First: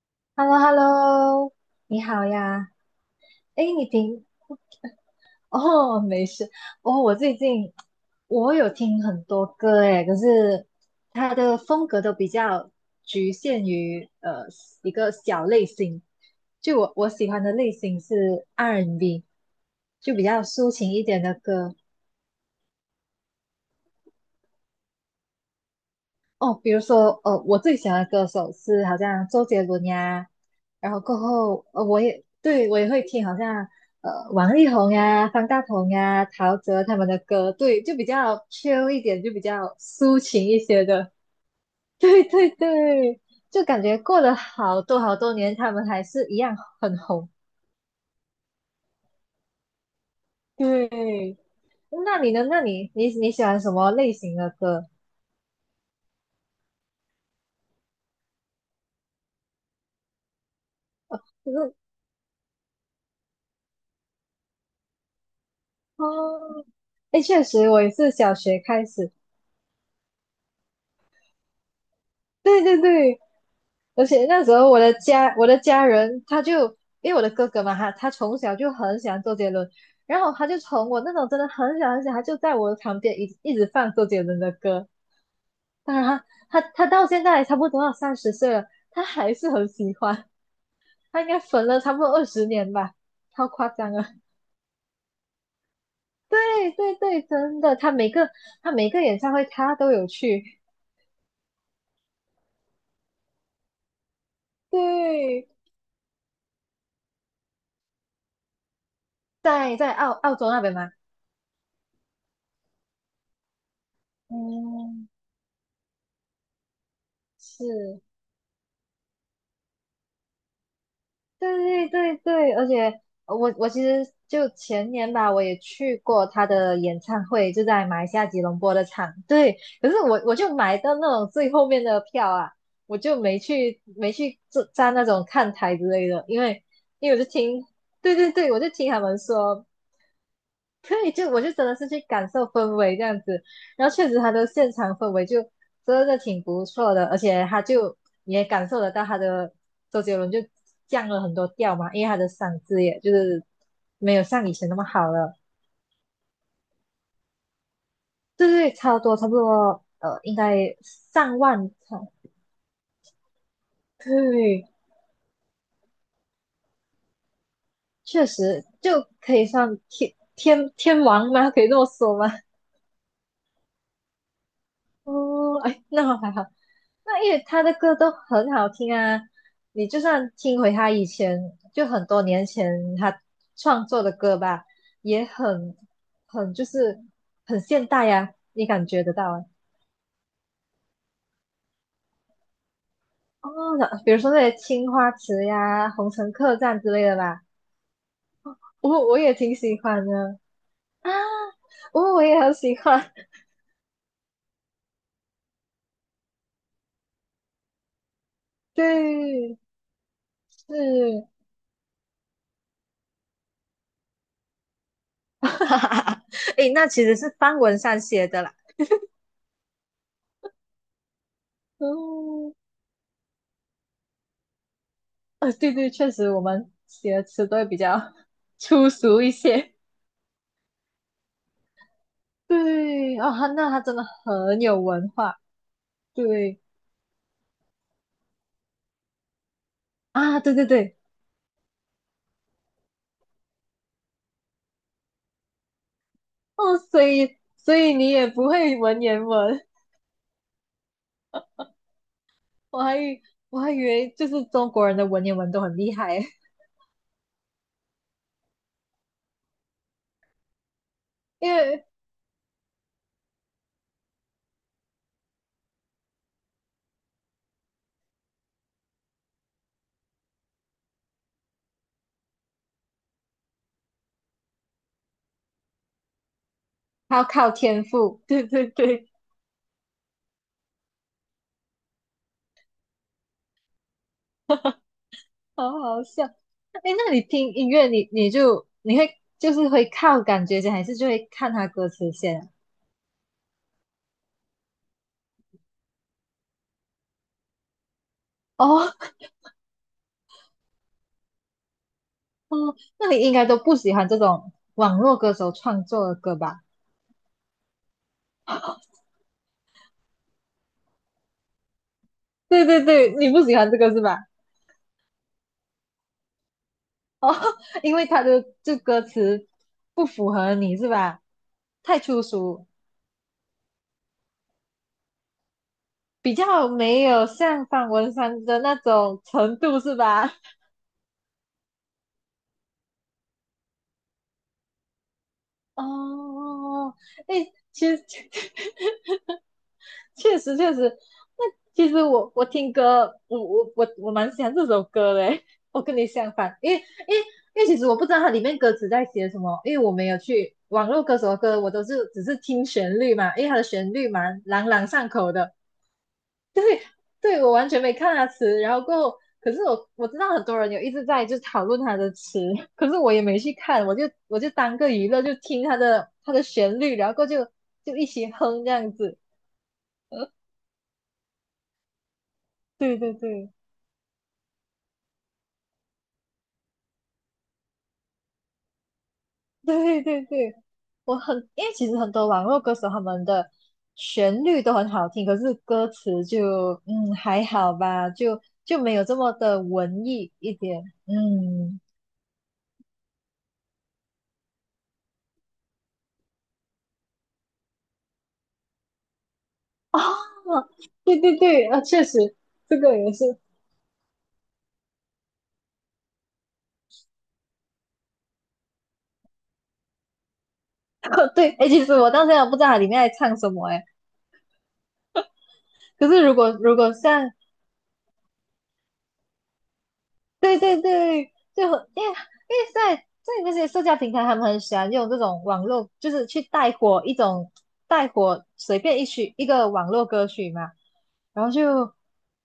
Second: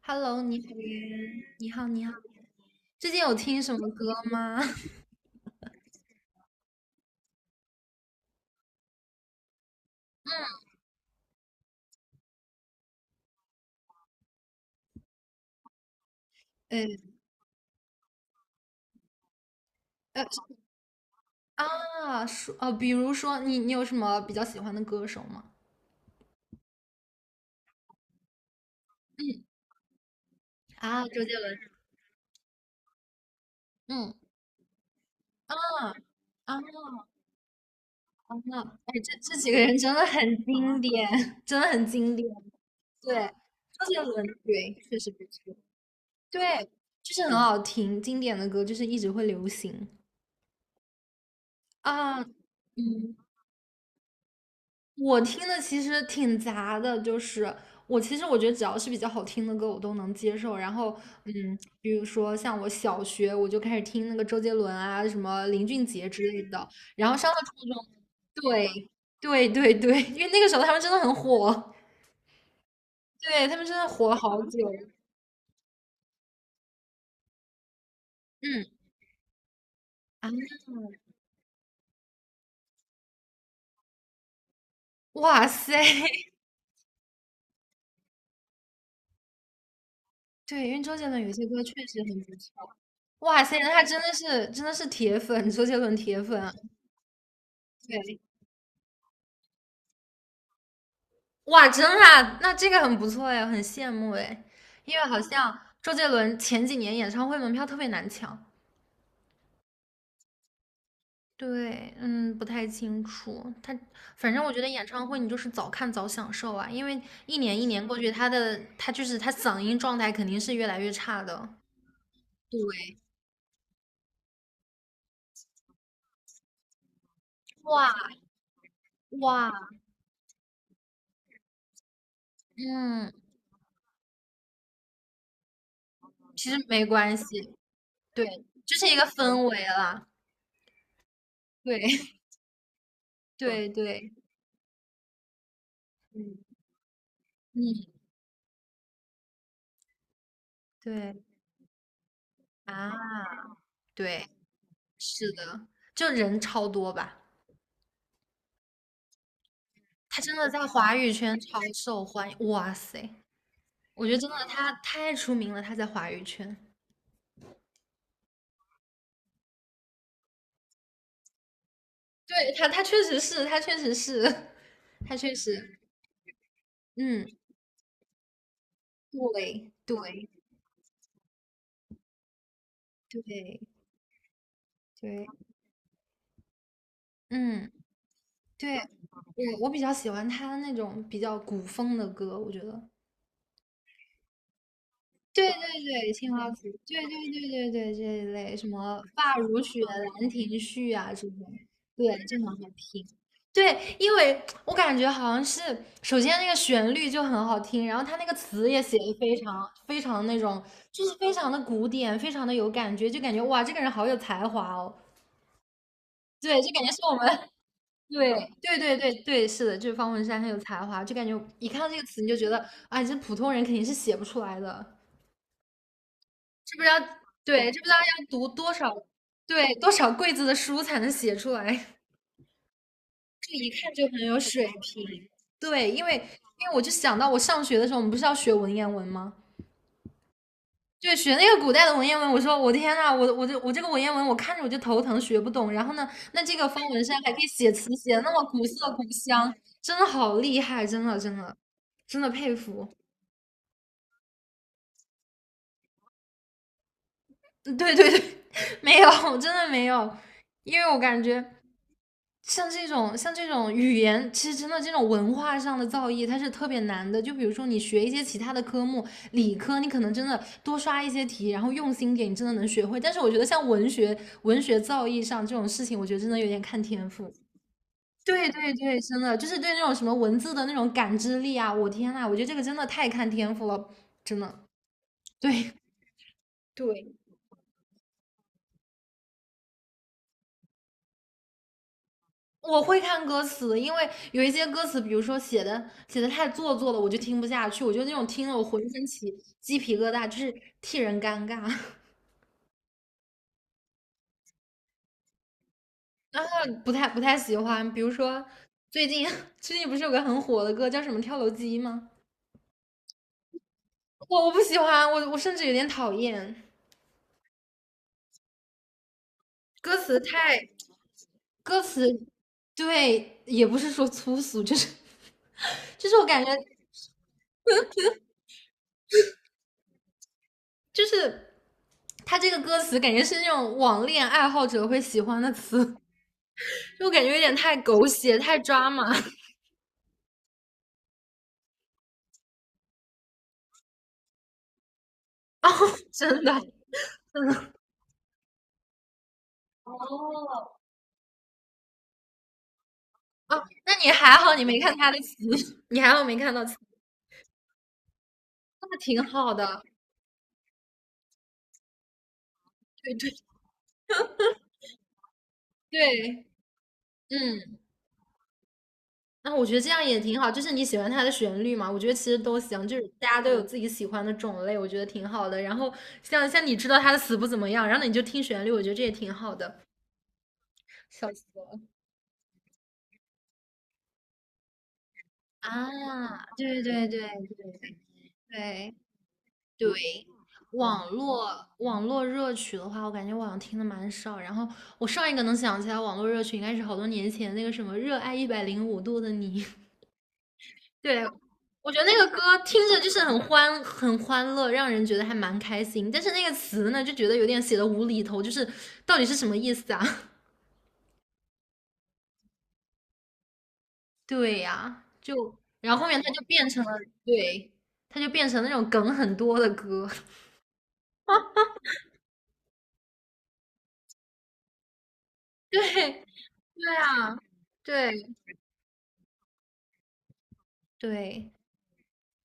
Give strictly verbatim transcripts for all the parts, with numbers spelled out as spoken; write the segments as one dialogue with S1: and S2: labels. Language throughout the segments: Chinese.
S1: Hello，
S2: h e l l
S1: 你
S2: o h
S1: 好
S2: e l l
S1: 呀，
S2: o
S1: 你好，
S2: 你
S1: 你好。
S2: 好呀。
S1: 最近有听
S2: 哎，
S1: 什
S2: 你
S1: 么歌
S2: 平
S1: 吗？
S2: 哦，没事哦。我最近我有听很多歌诶，可 是它的风格都比较局限于呃一个小类型。就
S1: 哎，
S2: 我我喜欢的类型是 R&B，就比
S1: 呃，
S2: 较抒情一点的歌。
S1: 啊，说呃，比如说你，你有什么比较喜欢的歌手吗？
S2: 哦，比如说，呃，我最喜欢的歌手是好像
S1: 嗯，
S2: 周杰伦呀。然后
S1: 啊，
S2: 过
S1: 周杰伦。
S2: 后，呃，我也对我也会听好像
S1: 嗯，
S2: 呃王力宏呀、方
S1: 啊
S2: 大同呀、
S1: 啊
S2: 陶喆他们的歌。对，就比
S1: 啊！
S2: 较 chill
S1: 哎，
S2: 一
S1: 这
S2: 点，就
S1: 这
S2: 比
S1: 几个
S2: 较
S1: 人真的
S2: 抒
S1: 很
S2: 情一
S1: 经
S2: 些
S1: 典，
S2: 的。
S1: 真的很 经
S2: 对
S1: 典。
S2: 对
S1: 对，
S2: 对，就感
S1: 周
S2: 觉
S1: 杰
S2: 过
S1: 伦，
S2: 了
S1: 对，
S2: 好
S1: 确
S2: 多
S1: 实
S2: 好
S1: 不
S2: 多
S1: 错。
S2: 年，他们还是一样
S1: 对，
S2: 很
S1: 就是
S2: 红。
S1: 很好听，经典的歌就是一直会流行
S2: 对。
S1: 啊。
S2: 那你呢？那你你
S1: 嗯，
S2: 你喜欢什么类型的歌？
S1: 我听的其实挺杂的，就是我其实我觉得只要是比较好听的歌，我都能接受。然后，嗯，
S2: 就是
S1: 比如说像我小学我就开始听那个周杰伦啊，什么林俊杰之类
S2: 哦。
S1: 的。然后
S2: 哎，
S1: 上了
S2: 确
S1: 初
S2: 实，我
S1: 中，
S2: 也是小学开
S1: 对
S2: 始，
S1: 对对对，因为那个时候他们真的很火，
S2: 对对对。
S1: 对他们真的
S2: 而
S1: 火了
S2: 且
S1: 好
S2: 那时候
S1: 久。
S2: 我的家我的家人他就因为我的哥哥嘛，他他从小
S1: 嗯
S2: 就很喜欢周杰伦，然
S1: 啊，
S2: 后他就从我那种真的很小很小，他就在我的旁边一一直放周杰伦的歌。
S1: 哇塞，
S2: 当然 他他他到现在差不多要三十岁了，他还是很喜欢，
S1: 对，因为周杰伦
S2: 他应
S1: 有
S2: 该
S1: 些歌
S2: 粉
S1: 确
S2: 了差
S1: 实
S2: 不多
S1: 很
S2: 二
S1: 不
S2: 十
S1: 错。
S2: 年吧，
S1: 哇
S2: 超
S1: 塞，
S2: 夸
S1: 那他
S2: 张
S1: 真
S2: 啊！
S1: 的是真的是铁粉，周杰伦铁
S2: 对
S1: 粉啊
S2: 对对，真的，他每
S1: 对。
S2: 个他每个演唱会他都有去。
S1: 哇，真的啊那这个很不错哎，很羡慕哎，因为好
S2: 对，
S1: 像周杰伦前几年演唱会门票特别难抢。
S2: 在在澳澳洲那边嘛。
S1: 对，嗯，不太清楚。他反正我觉得演唱
S2: 嗯，
S1: 会你就是早看早享受啊，因为一年一年过
S2: 是。
S1: 去，他的他就是他嗓音状态肯定是越来越差的。
S2: 对对对，
S1: 对，
S2: 而且呃我我其实就前年吧，我也去过他的演唱会，就在
S1: 哇
S2: 马来西亚吉隆坡的场。
S1: 哇，
S2: 对，可是我我就买到那种最后面的票啊，我
S1: 嗯，
S2: 就没去没去坐站那种看台之类的，因
S1: 其实
S2: 为
S1: 没
S2: 因
S1: 关
S2: 为我
S1: 系，
S2: 就听，对
S1: 对，
S2: 对对，我就
S1: 就是
S2: 听
S1: 一
S2: 他
S1: 个
S2: 们
S1: 氛
S2: 说。
S1: 围啦。
S2: 对，就我就真的
S1: 对
S2: 是去 感受氛围这样子。
S1: 对
S2: 然后确
S1: 对，
S2: 实他的现场氛围就真的挺不错的，而且他
S1: 嗯，
S2: 就你也感受得到他的周杰伦就降
S1: 对
S2: 了很多调嘛，因为他的嗓子也就
S1: 啊，
S2: 是没有
S1: 对。
S2: 像以前那么好
S1: 是
S2: 了。
S1: 的，就人超多吧，
S2: 对对，差不多差不多，呃，
S1: 他真
S2: 应
S1: 的在
S2: 该
S1: 华语圈
S2: 上
S1: 超
S2: 万
S1: 受
S2: 场。
S1: 欢迎，哇塞，我觉得真的
S2: 对，
S1: 他太出名了，他在华语圈，
S2: 确实就可以算天天天王吗？可以这么说吗？
S1: 对他，他确实是，他确实是，他确
S2: 哦。
S1: 实
S2: 哎，那还好，那
S1: 嗯，
S2: 因为他的歌都很好听啊。
S1: 对
S2: 你就
S1: 对
S2: 算听回他以前就很多年前他
S1: 对
S2: 创作的歌吧，也
S1: 对，
S2: 很很就是很
S1: 嗯，
S2: 现代呀、你
S1: 对，
S2: 感觉得到啊。
S1: 我我比较喜欢他那种比较古风的歌，我觉得
S2: 哦，那比如说那些《青花瓷》
S1: 对对
S2: 呀、《红
S1: 对，
S2: 尘
S1: 青花
S2: 客
S1: 瓷，
S2: 栈》之
S1: 对
S2: 类
S1: 对
S2: 的吧。
S1: 对对对，这一类什么
S2: 我我也
S1: 发
S2: 挺
S1: 如
S2: 喜
S1: 雪、
S2: 欢
S1: 兰
S2: 的
S1: 亭序
S2: 啊，
S1: 啊这种，对，
S2: 我我
S1: 这
S2: 也
S1: 种
S2: 很
S1: 还
S2: 喜
S1: 挺。
S2: 欢，
S1: 对，因为我感觉好像是，首先那个旋律就很好听，然后它那个词也写的非
S2: 对，
S1: 常非常那种，
S2: 是。
S1: 就是非常的古典，非常的有感觉，就感觉哇，这个人好有才华哦。
S2: 哈哈哈
S1: 对，就
S2: 诶，
S1: 感
S2: 那
S1: 觉是
S2: 其
S1: 我
S2: 实是
S1: 们，
S2: 方文山写
S1: 对
S2: 的啦。
S1: 对对对对，是的，就是方文山很有才华，就感觉一看到这个词你就觉
S2: 哦
S1: 得，哎，这普通人肯定是写不出来的。
S2: 呃，对对，确实我们
S1: 这不是要
S2: 写的词都会
S1: 对，
S2: 比
S1: 这不知道
S2: 较
S1: 要读 多
S2: 粗
S1: 少
S2: 俗一
S1: 对
S2: 些。
S1: 多少柜子的书才能写出来，
S2: 对，哦，他
S1: 这一
S2: 那他
S1: 看
S2: 真的
S1: 就很有
S2: 很
S1: 水平。
S2: 有文化。
S1: 对，因为
S2: 对
S1: 因为我就想到我上学的时候，我们不是要学文言文吗？
S2: 啊，对对对。
S1: 对，学那个古代的文言文，我说我天呐，我我这我这个文言文，我看着我就头疼，学不懂。然后呢，那这个
S2: 哦，
S1: 方
S2: 所
S1: 文山还可
S2: 以
S1: 以写
S2: 所
S1: 词，
S2: 以你
S1: 写的
S2: 也
S1: 那么
S2: 不
S1: 古
S2: 会
S1: 色
S2: 文
S1: 古
S2: 言
S1: 香，
S2: 文，
S1: 真的好厉害，真的真的真的佩
S2: 我
S1: 服。
S2: 还以我还以为就是中国人的文言文都很厉害。
S1: 嗯对对对，没有，真的没有，因为我感觉
S2: 因为
S1: 像这种像这种语言，其实真的这种文化上的造诣，它是特别难的。就比如说你学一些其他的科目，理科你可能真的多刷一些题，然后用心点，你真的能学会。但是我觉得像文学文学造诣上这种事情，我觉得真的有点看天
S2: 他要
S1: 赋。
S2: 靠天赋。对
S1: 对
S2: 对
S1: 对对，
S2: 对，
S1: 真的就是对那种什么文字的那种感知力啊，我天呐，我觉得这个真的太看天赋了，真的。对，
S2: 好好笑。哎，那
S1: 对，
S2: 你听音乐，你你就你会就是会靠感觉先，还是就会看他歌词先啊。
S1: 我会看歌词，因为有一些歌词，比如说写的写的太做作了，我就听不下去。我就那种听了我浑
S2: 哦。
S1: 身起鸡皮疙瘩，就是替人尴尬，
S2: 哦，那你应该都不喜欢这种网络歌手创作的歌吧？
S1: 不太不太喜欢。比如说 最近 最近不是有个很火的歌叫什么《跳楼机》吗？
S2: 对对对，你不喜欢这个是吧？
S1: 我我不喜欢，我我甚至有点讨厌
S2: 哦，因为他的这歌词
S1: 歌
S2: 不
S1: 词
S2: 符合
S1: 太
S2: 你是吧？
S1: 歌
S2: 太粗
S1: 词，
S2: 俗，
S1: 对，也不是说粗俗，就是就是我
S2: 比
S1: 感觉
S2: 较没有像方文山的那种程度是吧？
S1: 就是他这个歌词感觉是那种网恋爱好者会喜欢的 词。
S2: 哦，
S1: 就感觉有
S2: 诶，
S1: 点太
S2: 其实
S1: 狗 血、太抓马
S2: 确实确实。那其实我我听歌，我我我我蛮喜欢这首歌的欸，
S1: 哦，
S2: 我跟你相
S1: 真的
S2: 反，因为因为因为其实我不知道它里面歌词在写什么，因为我没
S1: 哦，
S2: 有去网络歌手的歌，我都是只是听旋律嘛，因为它
S1: 哦。
S2: 的旋
S1: 那
S2: 律
S1: 你还
S2: 蛮
S1: 好，你
S2: 朗
S1: 没
S2: 朗
S1: 看
S2: 上
S1: 他的
S2: 口
S1: 棋，
S2: 的。
S1: 你还好没看到棋，
S2: 对对，我完全没看它词，然后
S1: 那
S2: 过后。
S1: 挺好
S2: 可是
S1: 的。
S2: 我我知道很多人有一直在就讨论它的词，可是我
S1: 对
S2: 也
S1: 对
S2: 没去看，我就我就当个娱乐，就听它的它的
S1: 对，
S2: 旋律，然后过后就
S1: 嗯，
S2: 就一起哼这样子。
S1: 那我觉得这样也挺好，就是你喜欢它的旋律嘛，我觉得其实都行，就
S2: 对
S1: 是
S2: 对
S1: 大家都
S2: 对，
S1: 有自己喜欢的种类，我觉得挺好的。然后像像你知道他的词不怎么样，然后你就听旋律，我觉得这也挺好 的。
S2: 对对对，我
S1: 笑
S2: 很，
S1: 死我
S2: 因为
S1: 了
S2: 其实很多网络歌手他们的旋律都很好听，可是歌
S1: 啊！
S2: 词就
S1: 对对
S2: 嗯
S1: 对
S2: 还好吧，就就
S1: 对。
S2: 没有这么的
S1: 对，
S2: 文艺一点。
S1: 网络
S2: 嗯，
S1: 网络热曲的话，我感觉我好像听的蛮少。然后我上一个能想起来网络热曲，应该是好多年前那个什么《热爱一百零五度的你》。
S2: 哦，对
S1: 对，
S2: 对对，啊，
S1: 我觉
S2: 确
S1: 得那
S2: 实
S1: 个歌
S2: 这
S1: 听
S2: 个
S1: 着就
S2: 也
S1: 是
S2: 是。
S1: 很欢很欢乐，让人觉得还蛮开心。但是那个词呢，就觉得有点写的无厘头，就是到底是什么意思啊？
S2: 对，哎，其实我到现在不知道它里面在唱什么。哎，
S1: 对呀、就然后后
S2: 可
S1: 面
S2: 是
S1: 它
S2: 如
S1: 就
S2: 果
S1: 变
S2: 如
S1: 成了，
S2: 果像
S1: 对，它就变成那种梗很多的歌。
S2: 对对对，就因为因为在在那些社交平台，他们很喜欢用这种网络，就
S1: 对，
S2: 是去带
S1: 对
S2: 火一
S1: 啊，
S2: 种带
S1: 对
S2: 火随便一曲一个网络歌曲嘛，然
S1: 对。
S2: 后就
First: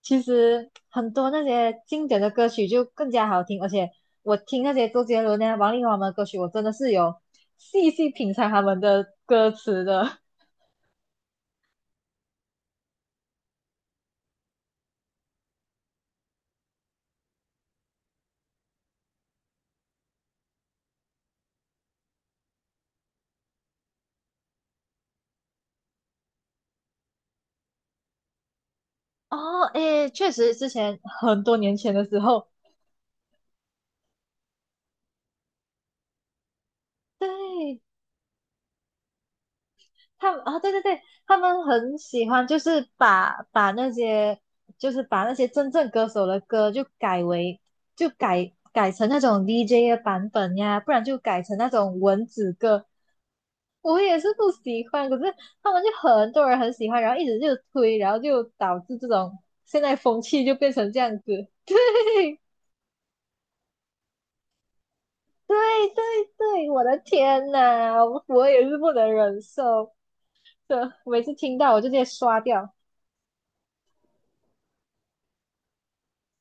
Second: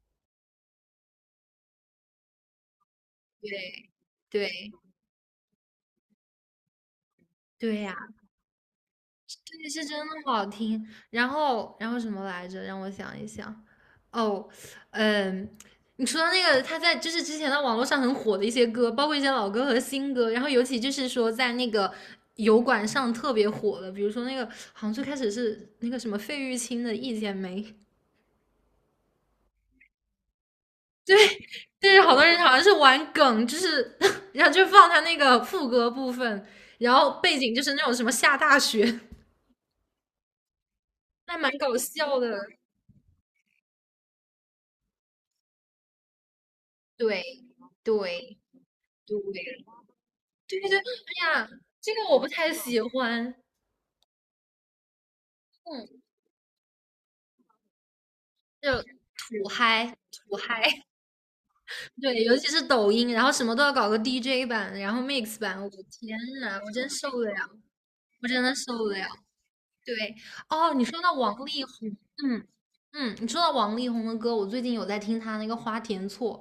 S2: 其实很多那些经典的歌曲就更加好听，而
S1: 对，
S2: 且我
S1: 对，
S2: 听那些周杰伦啊、王力宏他们的歌曲，我真的是有
S1: 对
S2: 细细
S1: 呀，
S2: 品尝他们的歌
S1: 这个
S2: 词
S1: 是真的
S2: 的。
S1: 好听。然后，然后什么来着？让我想一想。哦，嗯，你说到那个，他在就是之前的网络上很火的一些歌，包括一些老歌和新歌，然后尤其就是说在那个油管上特别火的，比如说那个好像最开始是那个什么费玉清的《一剪梅》，
S2: 哦，诶，确实，之前
S1: 对，
S2: 很多年
S1: 就
S2: 前
S1: 是
S2: 的
S1: 好
S2: 时
S1: 多人
S2: 候。
S1: 好像是玩梗，就是 然后就放他那个副歌部分，然后背景就是
S2: 对，
S1: 那种什么下大雪。
S2: 他们啊，对对对，
S1: 那
S2: 他
S1: 蛮
S2: 们
S1: 搞
S2: 很
S1: 笑
S2: 喜欢，
S1: 的，
S2: 就是把把那些，就是把那些真正歌手的歌就
S1: 对
S2: 改为，就
S1: 对
S2: 改改成
S1: 对
S2: 那种 D J 的版本
S1: 对对，
S2: 呀，
S1: 哎
S2: 不然就改
S1: 呀，
S2: 成那
S1: 这
S2: 种
S1: 个我
S2: 文
S1: 不太
S2: 字
S1: 喜
S2: 歌。
S1: 欢，
S2: 我也是不喜欢，可是他们就
S1: 嗯，
S2: 很多人很喜欢，然后一直就推，然后就导
S1: 就
S2: 致这种
S1: 土
S2: 现
S1: 嗨
S2: 在风
S1: 土
S2: 气就变
S1: 嗨，
S2: 成这样子。
S1: 对，尤其是抖音，然后什么都要搞个 D J 版，然后 mix
S2: 对
S1: 版，我的
S2: 对
S1: 天
S2: 对
S1: 呐，
S2: 对，
S1: 我
S2: 我
S1: 真
S2: 的
S1: 受不了，
S2: 天呐，
S1: 我真
S2: 我
S1: 的
S2: 也
S1: 受
S2: 是
S1: 不
S2: 不
S1: 了。
S2: 能忍受，
S1: 对，哦，
S2: 对，
S1: 你说到
S2: 每次
S1: 王
S2: 听
S1: 力
S2: 到我就
S1: 宏，
S2: 直接刷
S1: 嗯
S2: 掉。
S1: 嗯，你说到王力宏的歌，我最近有在听他那个《花田错》，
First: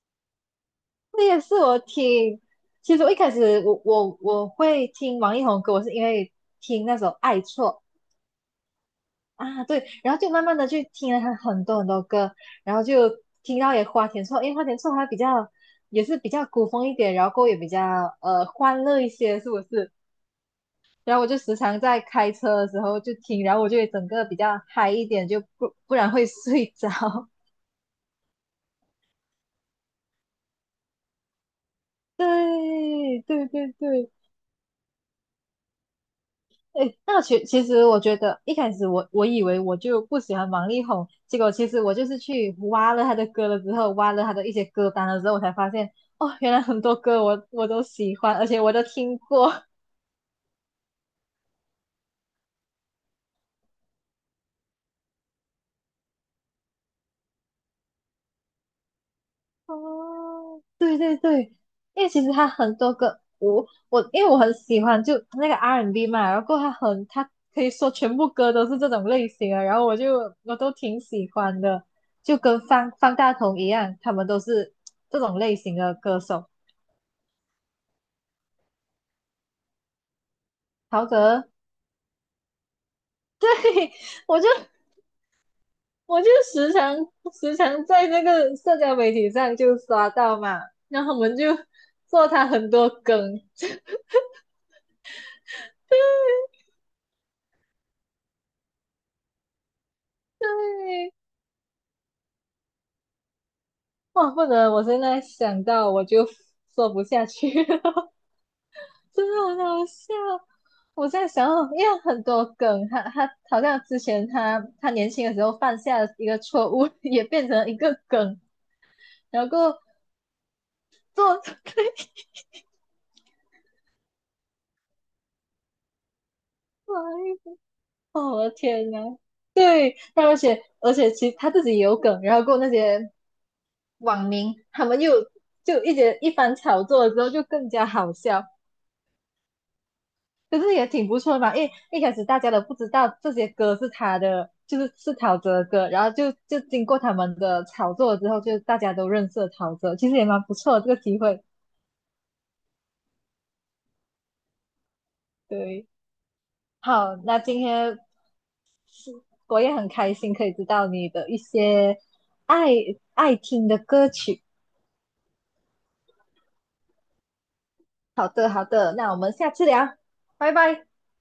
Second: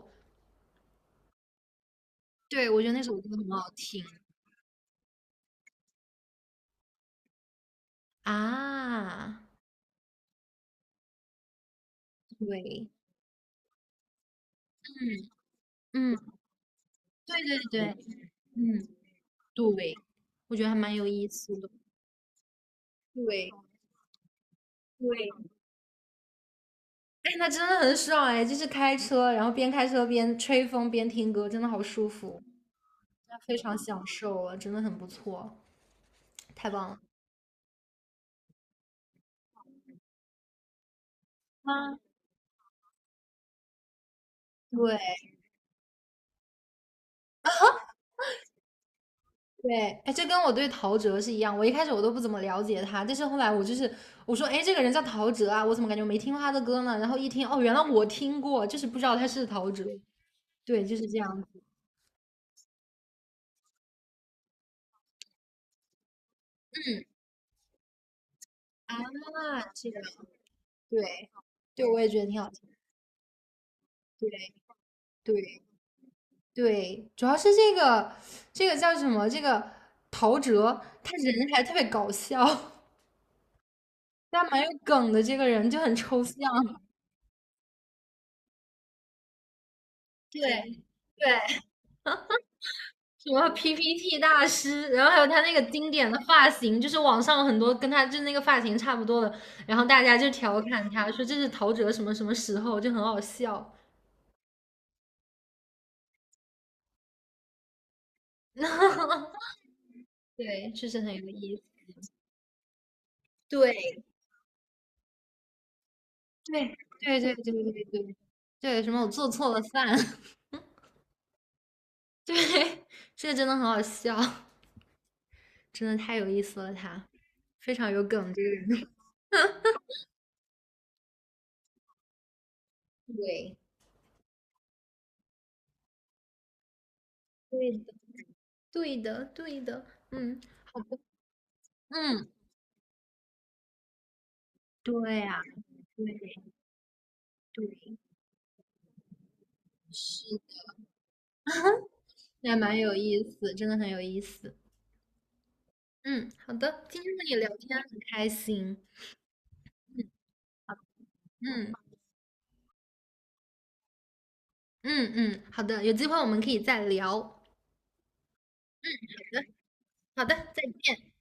S2: 这也是我听。
S1: 对，我觉得
S2: 其
S1: 那
S2: 实我
S1: 首
S2: 一
S1: 歌
S2: 开
S1: 很
S2: 始
S1: 好
S2: 我
S1: 听
S2: 我我会听王力宏歌，我是因为听那首《爱错》
S1: 啊，
S2: 啊。对，然后就慢慢的去听了他很多很多歌，然后
S1: 对，
S2: 就听到也花田错，因为花田错他比较也
S1: 嗯嗯，
S2: 是比较古风一点，然后
S1: 对
S2: 歌也
S1: 对
S2: 比较
S1: 对。
S2: 呃欢
S1: 嗯，
S2: 乐一些，是不是？
S1: 对，我觉得还蛮有
S2: 然后我
S1: 意
S2: 就
S1: 思
S2: 时
S1: 的。
S2: 常在开车的时候就听，
S1: 对
S2: 然后我就会整个比较嗨一点，
S1: 对，
S2: 就不不然会睡着。
S1: 哎，那真的很爽哎，就是开车，然后边开车边吹风边听歌，真的好舒服，
S2: 对对
S1: 非
S2: 对
S1: 常享
S2: 对，
S1: 受啊，真的很不错，太棒
S2: 对。
S1: 了。
S2: 那个其其实我觉得一开始我我以为我就不喜欢王力宏，结果其实我
S1: 啊，
S2: 就是去挖了他的歌了之后，挖了他的一些
S1: 对
S2: 歌单了之后，我才发现哦，原来很多歌我我都喜欢，而且我都听过。
S1: 对，哎，这跟我对陶喆是一样，我一开始我都不怎么了解他，但是后来我就是我说，哎，这个人叫陶喆啊，我怎么感觉没听过他的歌呢？然后一听，哦，原来我听过，就是不知道他是陶喆，
S2: 哦，
S1: 对，就
S2: 对
S1: 是
S2: 对
S1: 这样
S2: 对，
S1: 子。
S2: 因为其实他很多歌，我我因为我很喜欢就那个 R and B and B 嘛，然后他很他可以说全部歌都是这种类型的，
S1: 啊，
S2: 然后
S1: 是
S2: 我
S1: 的，
S2: 就我都挺喜
S1: 对，
S2: 欢的，
S1: 对，我也觉得
S2: 就
S1: 挺好
S2: 跟
S1: 听的
S2: 方方大同一样，他们
S1: 对
S2: 都是这种类
S1: 对。
S2: 型的歌手。
S1: 对，主要是这个这个叫什么？这个陶喆，
S2: 陶
S1: 他人
S2: 喆，
S1: 还特别搞笑，
S2: 对，我
S1: 他
S2: 就
S1: 蛮有梗的。这个人就很
S2: 我
S1: 抽
S2: 就
S1: 象，
S2: 时常时常在那个社交媒体上就刷到嘛，
S1: 对
S2: 然后我
S1: 对，
S2: 们就做他很多
S1: 什
S2: 梗，
S1: 么 P P T 大师，然后还有他那个经典的 发型，就是网上有很多跟他就那个发型差不多的，然后大家就调侃他
S2: 对。
S1: 说这是陶喆什么什么时候，就很好笑。
S2: 哇，不能，我现在想到我就说不下去了，真的很好笑。
S1: 对，确实
S2: 我
S1: 很有
S2: 在想
S1: 意
S2: 哦，
S1: 思。
S2: 因为很多梗，他他好像之
S1: 对
S2: 前他他年轻的时候犯下的一个
S1: 对
S2: 错误，
S1: 对
S2: 也
S1: 对
S2: 变
S1: 对
S2: 成一
S1: 对
S2: 个
S1: 对
S2: 梗，
S1: 对，什么我做
S2: 然后
S1: 错了饭。
S2: 做 对。
S1: 对，这个真的很好笑，真的太有意思了他，
S2: 哎
S1: 非常有
S2: 呦
S1: 梗这
S2: 我
S1: 个
S2: 的
S1: 人。
S2: 天 呐，对，而且而且其实他自己也有梗，然后过那些
S1: 对，
S2: 网民他们又就一些一番炒作了之后就更
S1: 对的，
S2: 加好笑，
S1: 对的，对的，嗯
S2: 可是也挺不错的嘛，因为一开始
S1: 嗯，
S2: 大家都不知道这些歌是他的，就是是
S1: 对
S2: 陶
S1: 呀、
S2: 喆的歌，然后
S1: 对
S2: 就就经过他们的
S1: 对，
S2: 炒作之后，就大家都认识了陶喆，其实也
S1: 是
S2: 蛮不
S1: 的，
S2: 错的这个机会。
S1: 那蛮有意思，真的很有意思。
S2: 对，
S1: 嗯，好的，今天
S2: 好，
S1: 和你
S2: 那
S1: 聊
S2: 今
S1: 天
S2: 天
S1: 很开心。
S2: 我也很开心可以知道你的一
S1: 嗯
S2: 些爱爱听的歌曲。
S1: 嗯嗯，好的，有机会我们可以再聊。好
S2: 好的，好的，那我们
S1: 的，
S2: 下次聊，
S1: 好的，
S2: 拜
S1: 再
S2: 拜。
S1: 见。